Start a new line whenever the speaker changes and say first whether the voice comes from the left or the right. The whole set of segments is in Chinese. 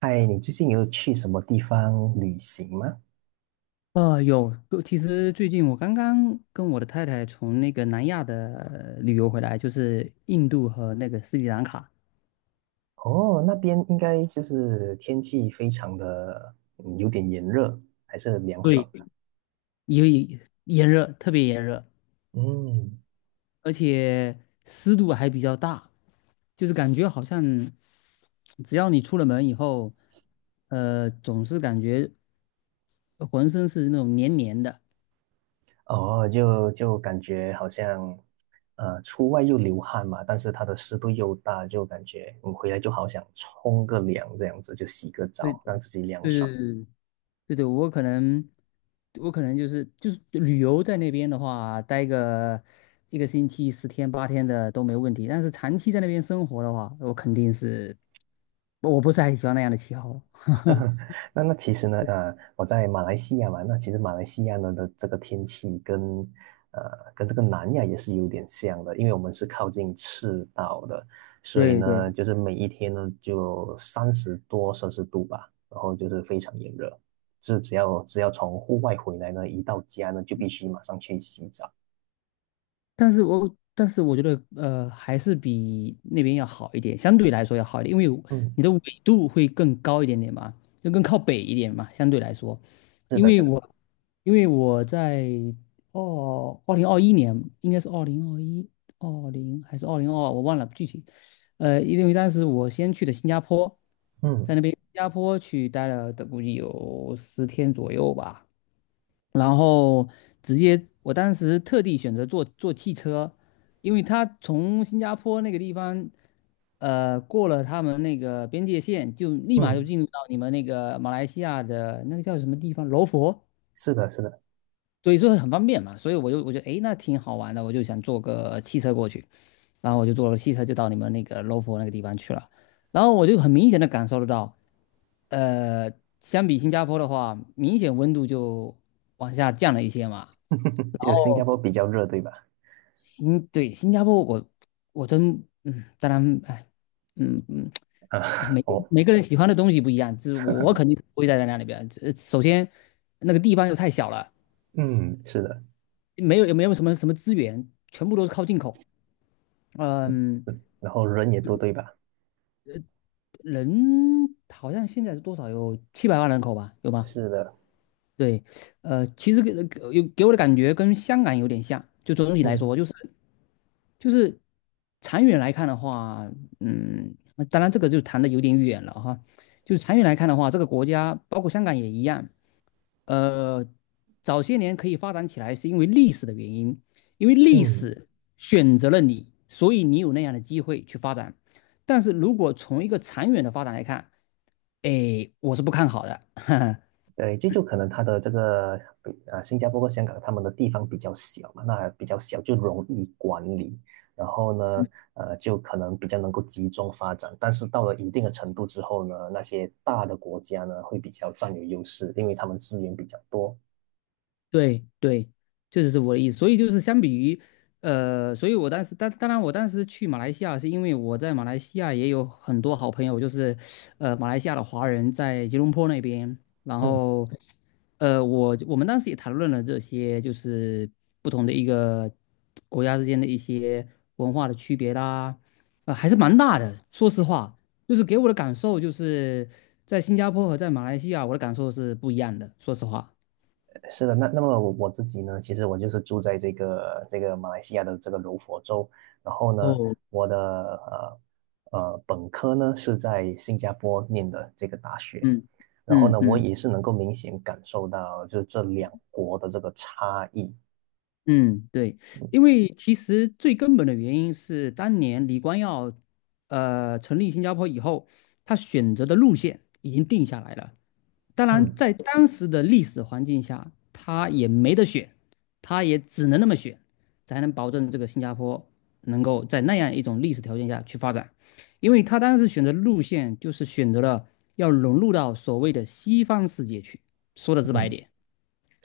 right: 嗨，你最近有去什么地方旅行吗？
left: 有，其实最近我刚刚跟我的太太从那个南亚的旅游回来，就是印度和那个斯里兰卡，
right: 哦，那边应该就是天气非常的，有点炎热，还是很凉爽
left: 对，
right: 的。
left: 因为炎热，特别炎热，
right: 嗯。
left: 而且湿度还比较大，就是感觉好像只要你出了门以后，总是感觉浑身是那种黏黏的。
right: 哦，就感觉好像，出外又流汗嘛，但是它的湿度又大，就感觉你回来就好想冲个凉，这样子就洗个
left: 对
right: 澡，
left: 对
right: 让自己凉
left: 对
right: 爽。
left: 对对对，我可能就是旅游在那边的话，待个一个星期、十天八天的都没问题。但是长期在那边生活的话，我肯定是，我不是很喜欢那样的气候。
right: 那其实呢，我在马来西亚嘛，那其实马来西亚呢的这个天气跟这个南亚也是有点像的，因为我们是靠近赤道的，所以
left: 对对。
right: 呢，就是每一天呢就30多摄氏度吧，然后就是非常炎热，是只要从户外回来呢，一到家呢就必须马上去洗澡。
left: 但是我觉得还是比那边要好一点，相对来说要好一点，因为
right: 嗯，
left: 你的纬度会更高一点点嘛，就更靠北一点嘛，相对来说，
right: 是
left: 因
right: 的，
left: 为
right: 是的。
left: 我因为我在哦2021年应该是二零二一还是2022我忘了具体，因为当时我先去的新加坡，在
right: 嗯
left: 那边新加坡去待了的估计有十天左右吧。然后直接我当时特地选择坐汽车，因为他从新加坡那个地方，过了他们那个边界线，就立马就
right: 嗯，
left: 进入到你们那个马来西亚的那个叫什么地方，罗佛，
right: 是的，是的。
left: 所以说很方便嘛，所以我就得诶，那挺好玩的，我就想坐个汽车过去，然后我就坐了汽车就到你们那个罗佛那个地方去了，然后我就很明显的感受得到。呃，相比新加坡的话，明显温度就往下降了一些嘛。
right: 就新加坡
left: 哦，
right: 比较热，对吧？
left: 对新加坡我真当然哎，嗯嗯哎，
right: 啊，
left: 每 个
right: 哦。
left: 每个人喜欢的东西不一样，就是我肯定不会待在那里边。首先那个地方又太小了，
right: 嗯，是的，
left: 没有也没有什么什么资源，全部都是靠进口。嗯，
right: 然后人也多，对吧？
left: 人好像现在是多少有700万人口吧，有吗？
right: 是的。
left: 对，其实给我的感觉跟香港有点像，就总体来
right: 嗯
left: 说，就是长远来看的话，嗯，当然这个就谈的有点远了哈。就是长远来看的话，这个国家包括香港也一样，呃，早些年可以发展起来是因为历史的原因，因为历
right: 嗯，
left: 史选择了你，所以你有那样的机会去发展。但是如果从一个长远的发展来看，哎，我是不看好的。
right: 对，就可能它的这个比啊，新加坡和香港他们的地方比较小嘛，那比较小就容易管理，然后呢，就可能比较能够集中发展。但是到了一定的程度之后呢，那些大的国家呢会比较占有优势，因为他们资源比较多。
left: 对对，这就是我的意思。所以就是相比于，所以我当时，当然我当时去马来西亚是因为我在马来西亚也有很多好朋友，就是，马来西亚的华人在吉隆坡那边，然
right: 嗯。
left: 后，我们当时也谈论了这些，就是不同的一个国家之间的一些文化的区别啦，还是蛮大的。说实话，就是给我的感受就是在新加坡和在马来西亚，我的感受是不一样的。说实话。
right: 是的，那么我自己呢，其实我就是住在这个马来西亚的这个柔佛州，然后呢，
left: 哦，
right: 我的本科呢是在新加坡念的这个大学，
left: 嗯
right: 然后
left: 嗯
right: 呢，我
left: 嗯
right: 也是能够明显感受到就是这两国的这个差异。
left: 嗯，对，因为其实最根本的原因是，当年李光耀成立新加坡以后，他选择的路线已经定下来了。当然，
right: 嗯
left: 在当时的历史环境下，他也没得选，他也只能那么选，才能保证这个新加坡能够在那样一种历史条件下去发展。因为他当时选择路线就是选择了要融入到所谓的西方世界去，说的直白一
right: 嗯，
left: 点。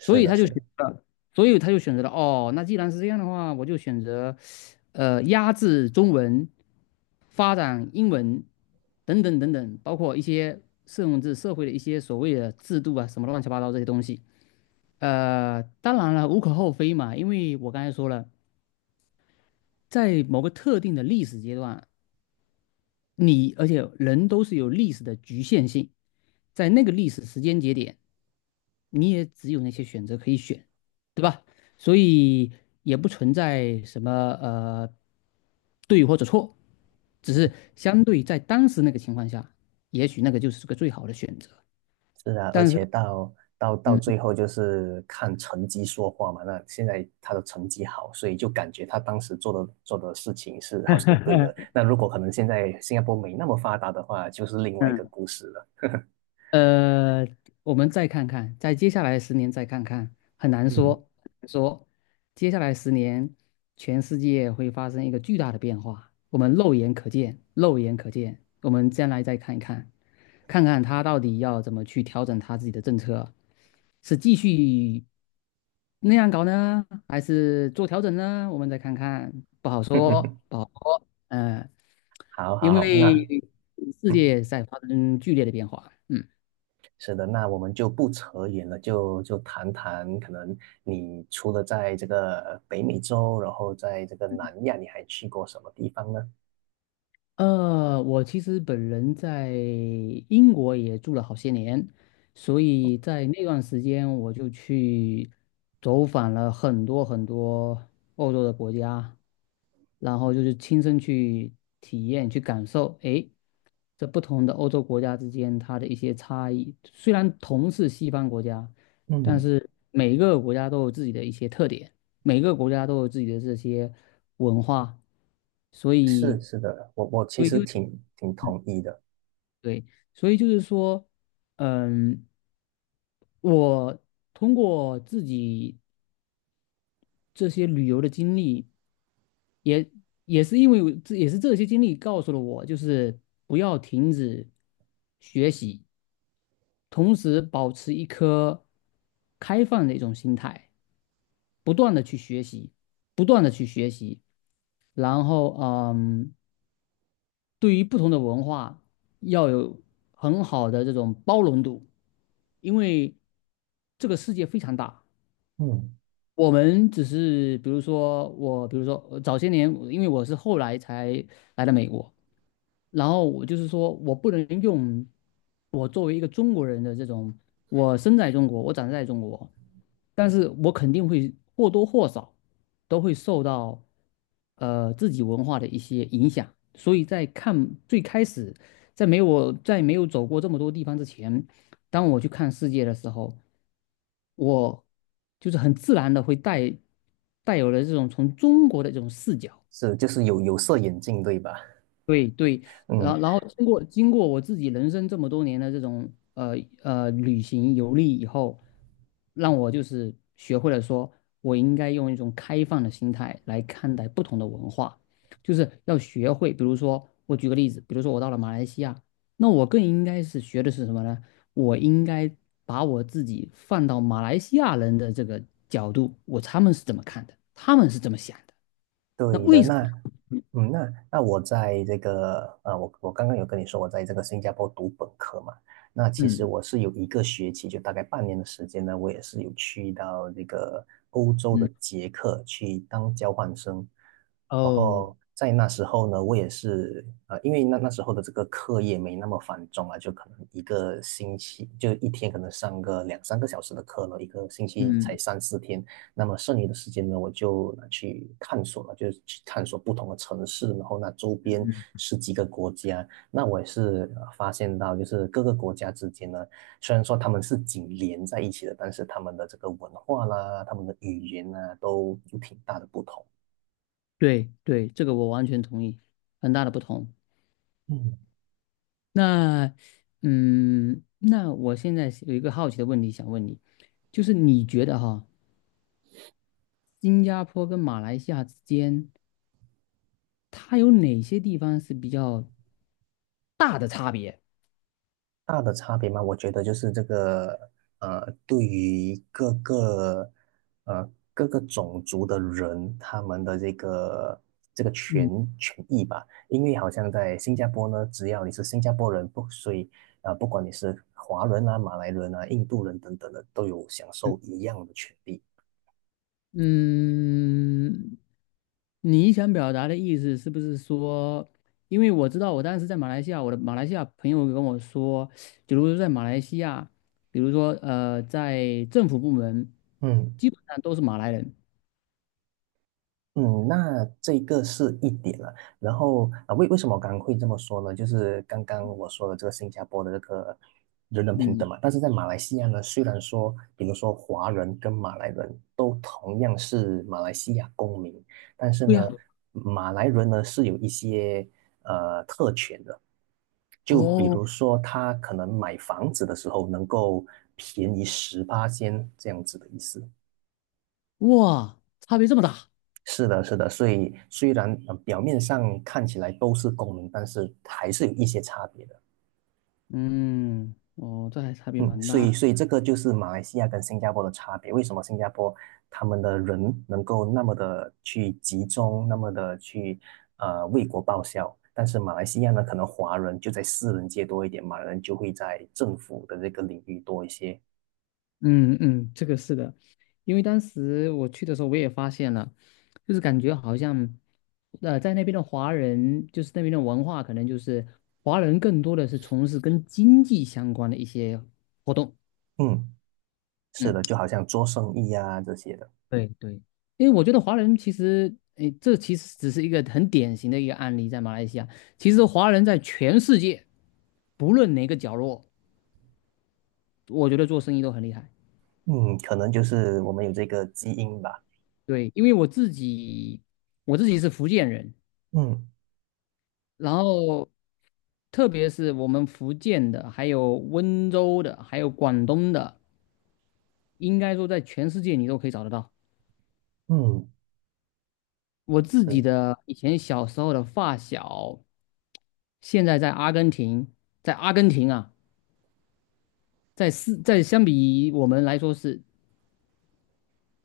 left: 所以
right: 的，
left: 他就
right: 是
left: 选
right: 的。
left: 择了所以他就选择了哦，那既然是这样的话，我就选择，压制中文，发展英文，等等等等，包括一些甚至社会的一些所谓的制度啊，什么乱七八糟这些东西。当然了，无可厚非嘛，因为我刚才说了，在某个特定的历史阶段，你而且人都是有历史的局限性，在那个历史时间节点，你也只有那些选择可以选，对吧？所以也不存在什么呃对或者错，只是相对在当时那个情况下，也许那个就是个最好的选择。
right: 是啊，而
left: 但是，
right: 且到
left: 嗯
right: 最后就是看成绩说话嘛。那现在他的成绩好，所以就感觉他当时做的事情是好像是对的。那如果可能现在新加坡没那么发达的话，就是另外一个
left: 嗯。
right: 故事了。
left: 呃，我们再看看，在接下来十年再看看，很难说，
right: 嗯。
left: 很难说接下来十年，全世界会发生一个巨大的变化，我们肉眼可见，肉眼可见，我们将来再看一看，看看他到底要怎么去调整他自己的政策，是继续那样搞呢，还是做调整呢？我们再看看，不好说，不好说，嗯、
right: 好
left: 因
right: 好好。那
left: 为世
right: 嗯，
left: 界在发生剧烈的变化，嗯。
right: 是的，那我们就不扯远了，就谈谈可能你除了在这个北美洲，然后在这个南亚，你还去过什么地方呢？
left: 我其实本人在英国也住了好些年，所以在那段时间我就去走访了很多很多欧洲的国家，然后就是亲身去体验、去感受，诶，这不同的欧洲国家之间它的一些差异。虽然同是西方国家，但
right: 嗯，
left: 是每一个国家都有自己的一些特点，每个国家都有自己的这些文化，所以，
right: 是的，我其
left: 所以
right: 实
left: 就
right: 挺同意的。
left: 对，所以就是说，嗯，我通过自己这些旅游的经历，也也是因为我这也是这些经历告诉了我，就是不要停止学习，同时保持一颗开放的一种心态。不断的去学习，不断的去学习，然后对于不同的文化要有很好的这种包容度，因为这个世界非常大，
right: 嗯，
left: 我们只是比如说我，比如说早些年，因为我是后来才来的美国，然后我就是说我不能用我作为一个中国人的这种，我生在中国，我长在中国，但是我肯定会或多或少都会受到自己文化的一些影响，所以在看最开始，在没有我在没有走过这么多地方之前，当我去看世界的时候，我就是很自然的会带有了这种从中国的这种视角。
right: 是，就是有色眼镜，对吧？
left: 对对，然
right: 嗯，
left: 后经过我自己人生这么多年的这种旅行游历以后，让我就是学会了说，我应该用一种开放的心态来看待不同的文化，就是要学会，比如说我举个例子，比如说我到了马来西亚，那我更应该是学的是什么呢？我应该把我自己放到马来西亚人的这个角度，他们是怎么看的，他们是怎么想的，那
right: 对
left: 为
right: 的。
left: 什
right: 那，
left: 么？
right: 嗯，那我在这个，我刚刚有跟你说，我在这个新加坡读本科嘛，那其
left: 嗯
right: 实我是有一个学期，就大概半年的时间呢，我也是有去到这个欧洲
left: 嗯
right: 的捷克去当交换生，然
left: 哦。
right: 后在那时候呢，我也是，因为那时候的这个课业没那么繁重啊，就可能一个星期，就一天可能上个2、3个小时的课了，一个星期才
left: 嗯
right: 3、4天。那么剩余的时间呢，我就去探索了，就是去探索不同的城市，然后那周边
left: 嗯
right: 十几个国家。那我也是发现到，就是各个国家之间呢，虽然说他们是紧连在一起的，但是他们的这个文化啦，他们的语言啊，都有挺大的不同。
left: 对对，这个我完全同意，很大的不同。
right: 嗯。
left: 那，那我现在是有一个好奇的问题想问你，就是你觉得哈，新加坡跟马来西亚之间，它有哪些地方是比较大的差别？
right: 大的差别吗？我觉得就是这个，对于各个种族的人，他们的这个权
left: 嗯
right: 权益吧，因为好像在新加坡呢，只要你是新加坡人，不，所以啊，不管你是华人啊、马来人啊、印度人等等的，都有享
left: 嗯，
right: 受一样的权利。
left: 嗯你想表达的意思是不是说，因为我知道我当时在马来西亚，我的马来西亚朋友跟我说，比如说在马来西亚，比如说在政府部门，
right: 嗯。
left: 基本上都是马来人。
right: 嗯，那这个是一点了。然后啊，为什么我刚刚会这么说呢？就是刚刚我说的这个新加坡的这个人人平等
left: 嗯，
right: 嘛，但是在马来西亚呢，虽然说，比如说华人跟马来人都同样是马来西亚公民，但是
left: 对呀。
right: 呢，马来人呢是有一些特权的，就比
left: 哦，
right: 如说他可能买房子的时候能够便宜18,000这样子的意思。
left: 哇，差别这么大。
right: 是的，是的，所以虽然表面上看起来都是公民，但是还是有一些差别的。
left: 嗯，哦，这还差别
right: 嗯，
left: 蛮
right: 所以
left: 大。
right: 所以这个就是马来西亚跟新加坡的差别。为什么新加坡他们的人能够那么的去集中，那么的去为国报效？但是马来西亚呢，可能华人就在私人界多一点，马来人就会在政府的这个领域多一些。
left: 嗯嗯，这个是的，因为当时我去的时候，我也发现了，就是感觉好像，在那边的华人，就是那边的文化，可能就是华人更多的是从事跟经济相关的一些活动。
right: 嗯，是
left: 嗯，
right: 的，就好像做生意啊这些的。
left: 对对，因为我觉得华人其实，诶，这其实只是一个很典型的一个案例，在马来西亚，其实华人在全世界，不论哪个角落，我觉得做生意都很厉害。
right: 嗯，可能就是我们有这个基因吧。
left: 对，因为我自己，是福建人，
right: 嗯
left: 然后特别是我们福建的，还有温州的，还有广东的，应该说在全世界你都可以找得到。
right: 嗯。
left: 我自己
right: 嗯
left: 的以前小时候的发小，现在在阿根廷，在阿根廷啊，是在相比我们来说是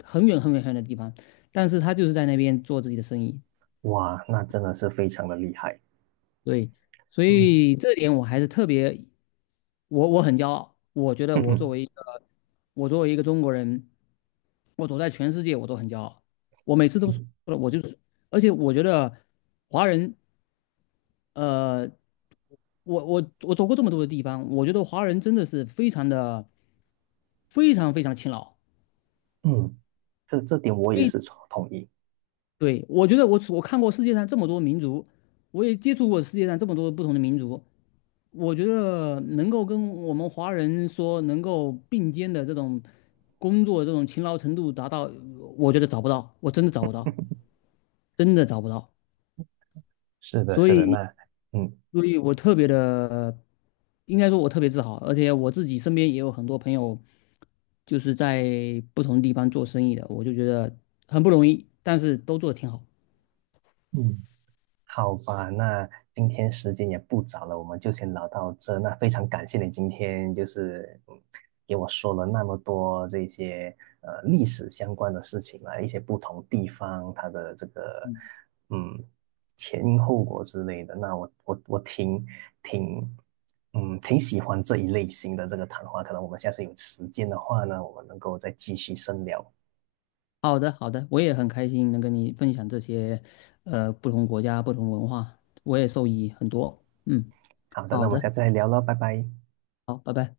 left: 很远很远很远的地方，但是他就是在那边做自己的生意，
right: 哇，那真的是非常的厉害。
left: 对，所
right: 嗯
left: 以这点我还是特别。我很骄傲，我觉 得
right: 嗯
left: 我作
right: 哼。
left: 为一个我作为一个中国人，我走在全世界我都很骄傲。我每次都说
right: 嗯。
left: 了，我就是，而且我觉得华人，呃，我走过这么多的地方，我觉得华人真的是非常的非常非常勤劳。
right: 嗯，这点我也是同意。
left: 对，我觉得我看过世界上这么多民族，我也接触过世界上这么多不同的民族，我觉得能够跟我们华人说能够并肩的这种工作这种勤劳程度达到，我觉得找不到，我真的找不到，真的找不到。
right: 是的，
left: 所
right: 是的，
left: 以，
right: 那嗯。
left: 我特别的，应该说我特别自豪，而且我自己身边也有很多朋友就是在不同地方做生意的，我就觉得很不容易，但是都做得挺好。
right: 嗯好吧，那今天时间也不早了，我们就先聊到这。那非常感谢你今天就是给我说了那么多这些历史相关的事情啊，一些不同地方它的这个嗯前因后果之类的。那我挺挺喜欢这一类型的这个谈话，可能我们下次有时间的话呢，我们能够再继续深聊。
left: 好的，好的，我也很开心能跟你分享这些，不同国家、不同文化，我也受益很多。嗯，
right: 好的，那
left: 好
right: 我们
left: 的，
right: 下次再聊了，拜拜。
left: 好，拜拜。